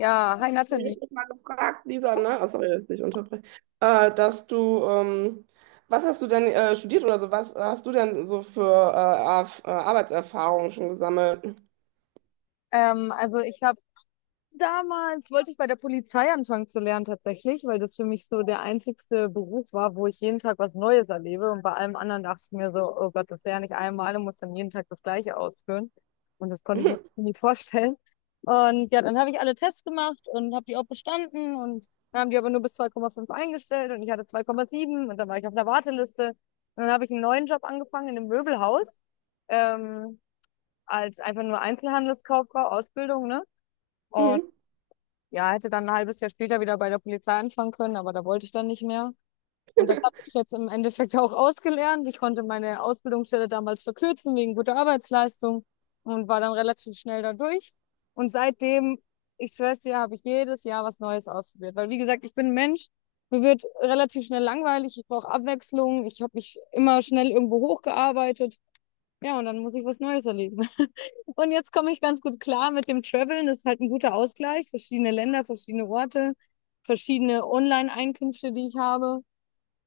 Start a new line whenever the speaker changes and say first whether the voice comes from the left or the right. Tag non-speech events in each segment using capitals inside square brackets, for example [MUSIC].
left: Ja, hi
right: Ich
left: Nathalie.
right: habe dich mal gefragt, Lisa, ne? Oh, sorry, dass ich dich unterbreche. Dass du, was hast du denn studiert oder so? Was hast du denn so für Arbeitserfahrungen schon gesammelt?
left: Also ich habe damals, wollte ich bei der Polizei anfangen zu lernen tatsächlich, weil das für mich so der einzigste Beruf war, wo ich jeden Tag was Neues erlebe. Und bei allem anderen dachte ich mir so, oh Gott, das ist ja nicht einmal und muss dann jeden Tag das Gleiche ausführen. Und das
right: [CLEARS THROAT]
left: konnte ich mir [LAUGHS]
right: [LAUGHS]
left: nie vorstellen. Und ja, dann habe ich alle Tests gemacht und habe die auch bestanden. Und dann haben die aber nur bis 2,5 eingestellt und ich hatte 2,7 und dann war ich auf einer Warteliste. Und dann habe ich einen neuen Job angefangen in einem Möbelhaus. Ähm, als einfach nur Einzelhandelskauffrau, Ausbildung, ne? Und
right: Mhm.
left: ja, hätte dann ein halbes Jahr später wieder bei der Polizei anfangen können, aber da wollte ich dann nicht mehr. Und das habe ich jetzt im Endeffekt [LAUGHS] auch ausgelernt. Ich konnte meine Ausbildungsstelle damals verkürzen wegen guter Arbeitsleistung und war dann relativ schnell da durch. Und seitdem, ich schwör's dir, habe ich jedes Jahr was Neues ausprobiert. Weil, wie gesagt, ich bin ein Mensch, mir wird relativ schnell langweilig, ich brauche Abwechslung, ich habe mich immer schnell irgendwo hochgearbeitet, ja, und dann muss ich was Neues erleben. [LAUGHS] Und jetzt komme ich ganz gut klar mit dem Traveln. Das ist halt ein guter Ausgleich. Verschiedene Länder, verschiedene Orte, verschiedene Online-Einkünfte, die ich habe.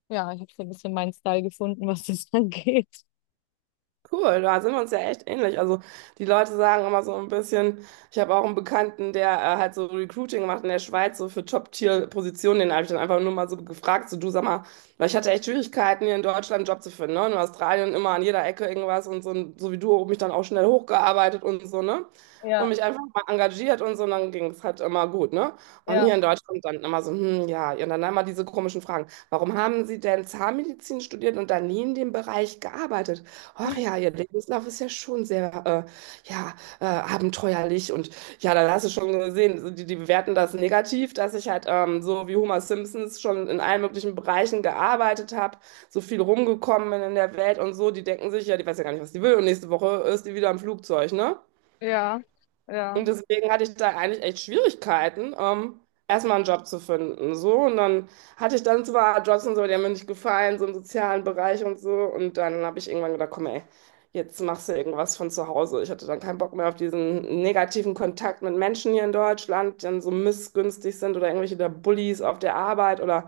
left: Ja, ich habe so ein bisschen meinen Style gefunden, was das [LAUGHS] angeht.
right: Cool, da sind wir uns ja echt ähnlich. Also die Leute sagen immer so ein bisschen, ich habe auch einen Bekannten, der halt so Recruiting macht in der Schweiz, so für Top-Tier-Positionen, den habe ich dann einfach nur mal so gefragt, so du sag mal, weil ich hatte echt Schwierigkeiten, hier in Deutschland einen Job zu finden, ne? In Australien immer an jeder Ecke irgendwas und so wie du, mich dann auch schnell hochgearbeitet und so, ne? Und
left: Ja,
right: mich einfach mal engagiert und so, und dann ging es halt immer gut, ne? Und
left: ja,
right: hier in Deutschland dann immer so, hm, ja, und dann immer diese komischen Fragen. Warum haben Sie denn Zahnmedizin studiert und dann nie in dem Bereich gearbeitet? Ach ja, ihr Lebenslauf ist ja schon sehr ja, abenteuerlich. Und ja, dann hast du schon gesehen, so die bewerten das negativ, dass ich halt so wie Homer Simpsons schon in allen möglichen Bereichen gearbeitet habe, so viel rumgekommen bin in der Welt und so. Die denken sich, ja, die weiß ja gar nicht, was die will. Und nächste Woche ist die wieder im Flugzeug, ne?
left: ja, ja,
right: Und deswegen hatte ich da eigentlich echt Schwierigkeiten, erstmal einen Job zu finden. So. Und dann hatte ich dann zwar Jobs und so, die haben mir nicht gefallen, so im sozialen Bereich und so. Und dann habe ich irgendwann gedacht, komm, ey, jetzt machst du irgendwas von zu Hause. Ich hatte dann keinen Bock mehr auf diesen negativen Kontakt mit Menschen hier in Deutschland, die dann so missgünstig sind oder irgendwelche der Bullies auf der Arbeit oder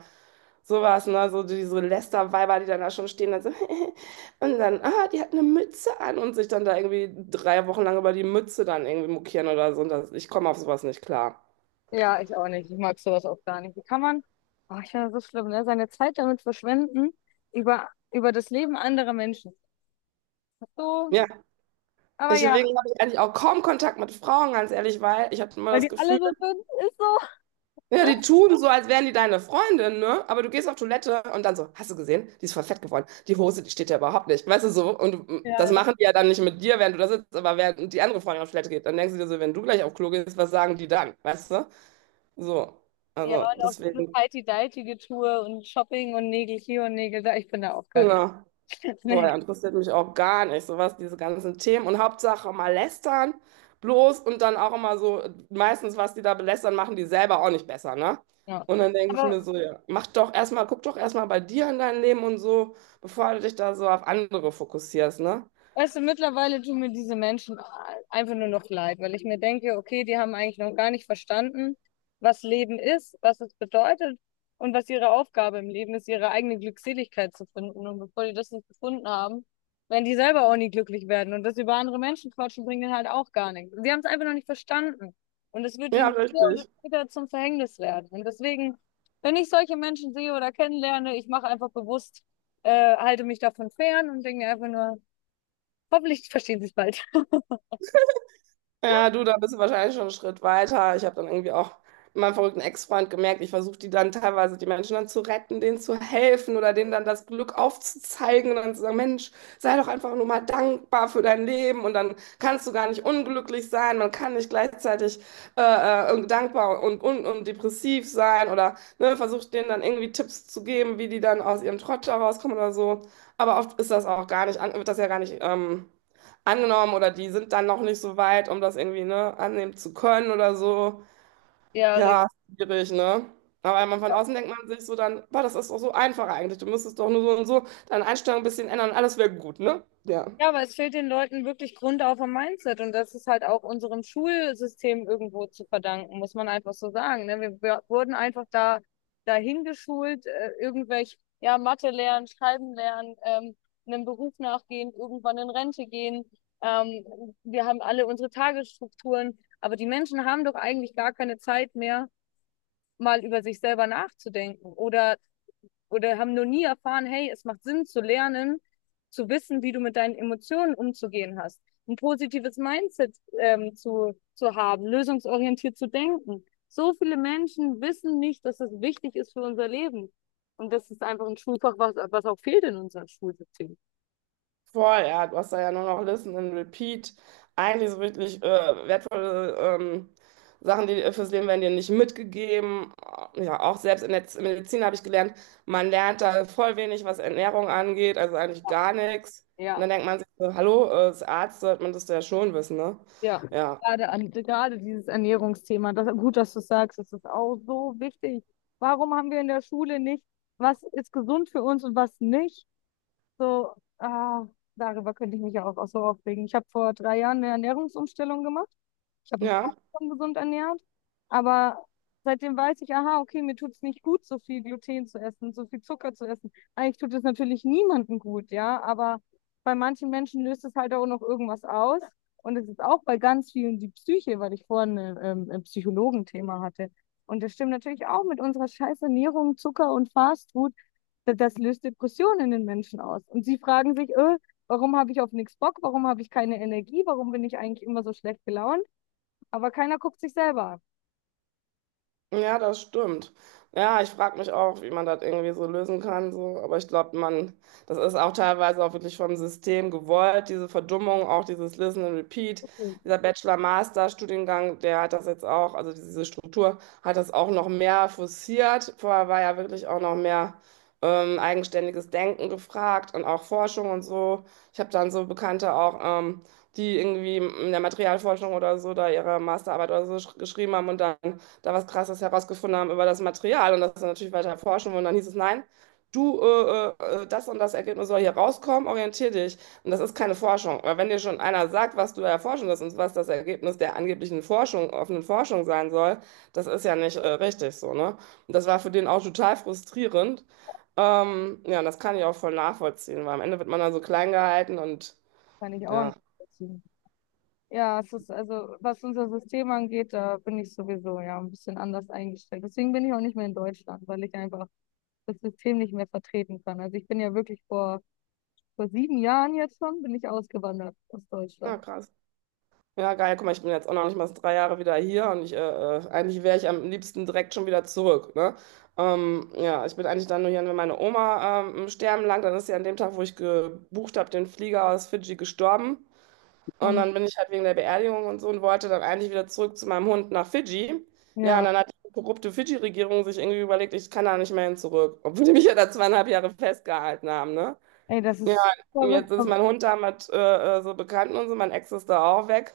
right: sowas, ne? So diese Lästerweiber, die dann da schon stehen, dann so. [LAUGHS] Und dann, ah, die hat eine Mütze an und sich dann da irgendwie 3 Wochen lang über die Mütze dann irgendwie mokieren oder so. Und das, ich komme auf sowas nicht klar.
left: ja, ich auch nicht. Ich mag sowas auch gar nicht. Wie kann man, oh, ich finde das so schlimm, ne? Seine Zeit damit verschwenden, über das Leben anderer Menschen. So,
right: Ja,
left: aber ja,
right: deswegen habe ich eigentlich auch kaum Kontakt mit Frauen, ganz ehrlich, weil ich habe immer
left: weil
right: das
left: die alle
right: Gefühl,
left: so sind, ist so.
right: ja, die tun so, als wären die deine Freundin, ne? Aber du gehst auf Toilette und dann so, hast du gesehen? Die ist voll fett geworden. Die Hose, die steht ja überhaupt nicht. Weißt du so? Und du-
left: Ja,
right: das
left: ja.
right: machen die ja dann nicht mit dir, während du da sitzt, aber während die andere Freundin auf Toilette geht. Dann denkst du dir so, wenn du gleich auf Klo gehst, was sagen die dann? Weißt du? So.
left: Ja,
right: Also,
left: und auch dieses
right: deswegen,
left: Heidi deitige Tour und Shopping und Nägel hier und Nägel da. Ich bin da auch gar nicht.
right: genau.
left: [LAUGHS]
right: Boah,
left: Nee.
right: ja, interessiert mich auch gar nicht, sowas, diese ganzen Themen. Und Hauptsache mal lästern, bloß und dann auch immer so, meistens, was die da belästern, machen die selber auch nicht besser, ne?
left: Ja.
right: Und dann denke ich
left: Aber
right: mir so, ja, mach doch erstmal, guck doch erstmal bei dir in dein Leben und so, bevor du dich da so auf andere fokussierst, ne?
left: weißt du, mittlerweile tun mir diese Menschen einfach nur noch leid, weil ich mir denke, okay, die haben eigentlich noch gar nicht verstanden, was Leben ist, was es bedeutet und was ihre Aufgabe im Leben ist, ihre eigene Glückseligkeit zu finden. Und bevor die das nicht gefunden haben, werden die selber auch nie glücklich werden. Und das über andere Menschen quatschen bringt ihnen halt auch gar nichts. Sie haben es einfach noch nicht verstanden. Und es wird
right: Ja,
left: ihnen früher oder
right: richtig.
left: später zum Verhängnis werden. Und deswegen, wenn ich solche Menschen sehe oder kennenlerne, ich mache einfach bewusst, halte mich davon fern und denke mir einfach nur, hoffentlich verstehen sie es bald.
right: Ja, du, da bist du wahrscheinlich schon einen Schritt weiter. Ich habe dann irgendwie auch mit meinem verrückten Ex-Freund gemerkt, ich versuche die dann teilweise, die Menschen dann zu retten, denen zu helfen oder denen dann das Glück aufzuzeigen und dann zu sagen, Mensch, sei doch einfach nur mal dankbar für dein Leben und dann kannst du gar nicht unglücklich sein, man kann nicht gleichzeitig äh, dankbar und depressiv sein oder ne, versucht denen dann irgendwie Tipps zu geben, wie die dann aus ihrem Trott da rauskommen oder so. Aber oft ist das auch gar nicht, an- wird das ja gar nicht... angenommen oder die sind dann noch nicht so weit, um das irgendwie, ne, annehmen zu können oder so.
left: Ja, richtig.
right: Ja, schwierig, ne? Aber wenn man von außen denkt man sich so dann, boah, das ist doch so einfach eigentlich. Du müsstest doch nur so und so deine Einstellung ein bisschen ändern und alles wäre gut, ne? Ja.
left: Ja, aber es fehlt den Leuten wirklich grundauf am Mindset und das ist halt auch unserem Schulsystem irgendwo zu verdanken, muss man einfach so sagen. Ne? Wir wurden einfach da dahin geschult, irgendwelche, ja, Mathe lernen, Schreiben lernen, einem Beruf nachgehen, irgendwann in Rente gehen. Ähm, wir haben alle unsere Tagesstrukturen, aber die Menschen haben doch eigentlich gar keine Zeit mehr, mal über sich selber nachzudenken oder haben noch nie erfahren, hey, es macht Sinn zu lernen, zu wissen, wie du mit deinen Emotionen umzugehen hast, ein positives Mindset zu haben, lösungsorientiert zu denken. So viele Menschen wissen nicht, dass das wichtig ist für unser Leben. Und das ist einfach ein Schulfach, was, was auch fehlt in unserem Schulsystem.
right: Voll, ja, du hast da ja nur noch Listen and Repeat. Eigentlich so wirklich wertvolle Sachen, die fürs Leben werden dir nicht mitgegeben. Ja, auch selbst in der Medizin habe ich gelernt, man lernt da voll wenig, was Ernährung angeht, also eigentlich gar nichts. Und
left: Ja,
right: dann denkt man sich so, hallo, als Arzt sollte man das ja schon wissen, ne?
left: ja.
right: Ja,
left: Gerade dieses Ernährungsthema, das, gut, dass du es sagst, das ist auch so wichtig. Warum haben wir in der Schule nicht, was ist gesund für uns und was nicht? So, ah, darüber könnte ich mich ja auch so aufregen. Ich habe vor 3 Jahren eine Ernährungsumstellung gemacht. Ich habe mich fast
right: ja.
left: schon gesund ernährt, aber seitdem weiß ich, aha, okay, mir tut es nicht gut, so viel Gluten zu essen, so viel Zucker zu essen. Eigentlich tut es natürlich niemandem gut, ja, aber bei manchen Menschen löst es halt auch noch irgendwas aus. Und es ist auch bei ganz vielen die Psyche, weil ich vorhin ein Psychologenthema hatte. Und das stimmt natürlich auch mit unserer scheiß Ernährung, Zucker und Fastfood, das löst Depressionen in den Menschen aus. Und sie fragen sich, warum habe ich auf nichts Bock? Warum habe ich keine Energie? Warum bin ich eigentlich immer so schlecht gelaunt? Aber keiner guckt sich selber an.
right: Ja, das stimmt. Ja, ich frage mich auch, wie man das irgendwie so lösen kann. So. Aber ich glaube, man, das ist auch teilweise auch wirklich vom System gewollt, diese Verdummung, auch dieses Listen and Repeat.
left: Okay,
right: Dieser Bachelor-Master-Studiengang, der hat das jetzt auch, also diese Struktur hat das auch noch mehr forciert. Vorher war ja wirklich auch noch mehr eigenständiges Denken gefragt und auch Forschung und so. Ich habe dann so Bekannte auch. Die irgendwie in der Materialforschung oder so da ihre Masterarbeit oder so geschrieben haben und dann da was Krasses herausgefunden haben über das Material und das dann natürlich weiter erforschen. Und dann hieß es, nein, du, das und das Ergebnis soll hier rauskommen, orientier dich. Und das ist keine Forschung. Weil wenn dir schon einer sagt, was du erforschen wirst und was das Ergebnis der angeblichen Forschung, offenen Forschung sein soll, das ist ja nicht richtig so, ne? Und das war für den auch total frustrierend. Ja, und das kann ich auch voll nachvollziehen, weil am Ende wird man dann so klein gehalten und
left: kann ich auch
right: ja,
left: nicht nachvollziehen. Ja, es ist also, was unser System angeht, da bin ich sowieso ja ein bisschen anders eingestellt. Deswegen bin ich auch nicht mehr in Deutschland, weil ich einfach das System nicht mehr vertreten kann. Also ich bin ja wirklich vor 7 Jahren jetzt schon, bin ich ausgewandert aus
right: na
left: Deutschland.
right: krass. Ja, geil, guck mal, ich bin jetzt auch noch nicht mal 3 Jahre wieder hier und ich, eigentlich wäre ich am liebsten direkt schon wieder zurück, ne? Ja, ich bin eigentlich dann nur hier, wenn meine Oma im Sterben lag, dann ist sie an dem Tag, wo ich gebucht habe, den Flieger aus Fidschi gestorben. Und
left: Und,
right: dann bin ich halt wegen der Beerdigung und so und wollte dann eigentlich wieder zurück zu meinem Hund nach Fidschi. Ja, und
left: ja,
right: dann hat die korrupte Fidschi-Regierung sich irgendwie überlegt, ich kann da nicht mehr hin zurück, obwohl die mich ja da 2,5 Jahre festgehalten haben, ne?
left: ey, das
right: Ja,
left: ist verrückt.
right: jetzt ist
left: Aber-
right: mein Hund da mit so Bekannten und so, mein Ex ist da auch weg.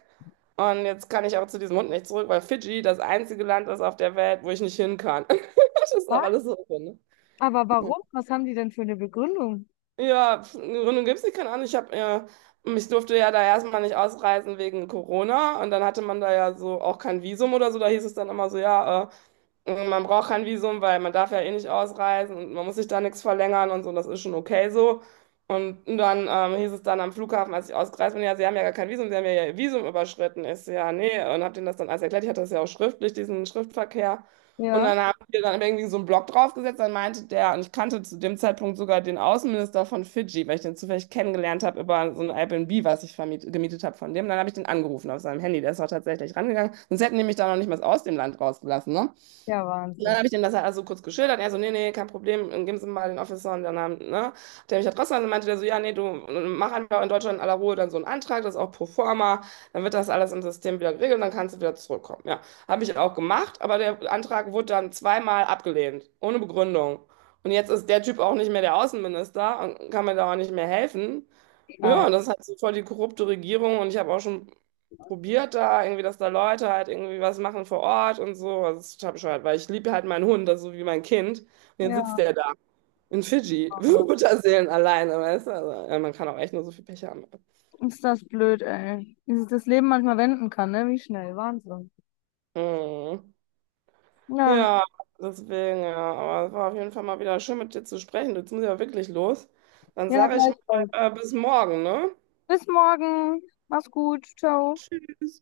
right: Und jetzt kann ich auch zu diesem Hund nicht zurück, weil Fidschi das einzige Land ist auf der Welt, wo ich nicht hin kann. [LAUGHS] Das ist auch
left: Was?
right: alles so. Drin.
left: Aber
right: Ne?
left: warum? Was haben die denn für eine Begründung?
right: Ja, pf, eine Gründung gibt es nicht, keine Ahnung. Ich habe, ich durfte ja da erstmal nicht ausreisen wegen Corona und dann hatte man da ja so auch kein Visum oder so. Da hieß es dann immer so, ja, und Man braucht kein Visum, weil man darf ja eh nicht ausreisen und man muss sich da nichts verlängern und so, das ist schon okay so. Und dann hieß es dann am Flughafen, als ich ausgereist bin, ja, Sie haben ja gar kein Visum, Sie haben ja Ihr Visum überschritten. Ich so, ja, nee, und hab denen das dann alles erklärt. Ich hatte das ja auch schriftlich, diesen Schriftverkehr. Und
left: Ja,
right: dann haben wir dann irgendwie so einen Block draufgesetzt, dann meinte der, und ich kannte zu dem Zeitpunkt sogar den Außenminister von Fidschi, weil ich den zufällig kennengelernt habe über so ein Airbnb, was ich vermiet, gemietet habe von dem. Dann habe ich den angerufen auf seinem Handy, der ist auch tatsächlich rangegangen. Sonst hätten die mich da noch nicht mal aus dem Land rausgelassen, ne?
left: ja,
right: Und dann
left: Wahnsinn.
right: habe ich dem das halt also kurz geschildert. Er so, nee, nee, kein Problem, geben Sie mir mal den Officer. Und dann, haben, ne, der mich halt trotzdem und meinte der so, ja, nee, du mach einfach in Deutschland in aller Ruhe dann so einen Antrag, das ist auch pro forma, dann wird das alles im System wieder geregelt und dann kannst du wieder zurückkommen. Ja, habe ich auch gemacht, aber der Antrag wurde dann zweimal abgelehnt, ohne Begründung. Und jetzt ist der Typ auch nicht mehr der Außenminister und kann mir da auch nicht mehr helfen.
left: Geil.
right: Ja, und das ist halt so voll die korrupte Regierung und ich habe auch schon probiert da irgendwie, dass da Leute halt irgendwie was machen vor Ort und so. Also das ist total bescheuert, weil ich liebe halt meinen Hund, das ist so wie mein Kind. Und jetzt sitzt
left: Ja,
right: der da in Fidschi, [LAUGHS] Mutterseelen alleine, weißt du? Also, ja, man kann auch echt nur so viel Pech haben.
left: ist das blöd, ey. Wie sich das Leben manchmal wenden kann, ne? Wie schnell. Wahnsinn.
right: Mhm.
left: Ja,
right: Ja, deswegen, ja. Aber es war auf jeden Fall mal wieder schön, mit dir zu sprechen. Jetzt muss ich ja wirklich los. Dann
left: ja,
right: sage ich mal,
left: gleichfalls.
right: bis morgen, ne?
left: Bis morgen. Mach's gut. Ciao.
right: Tschüss.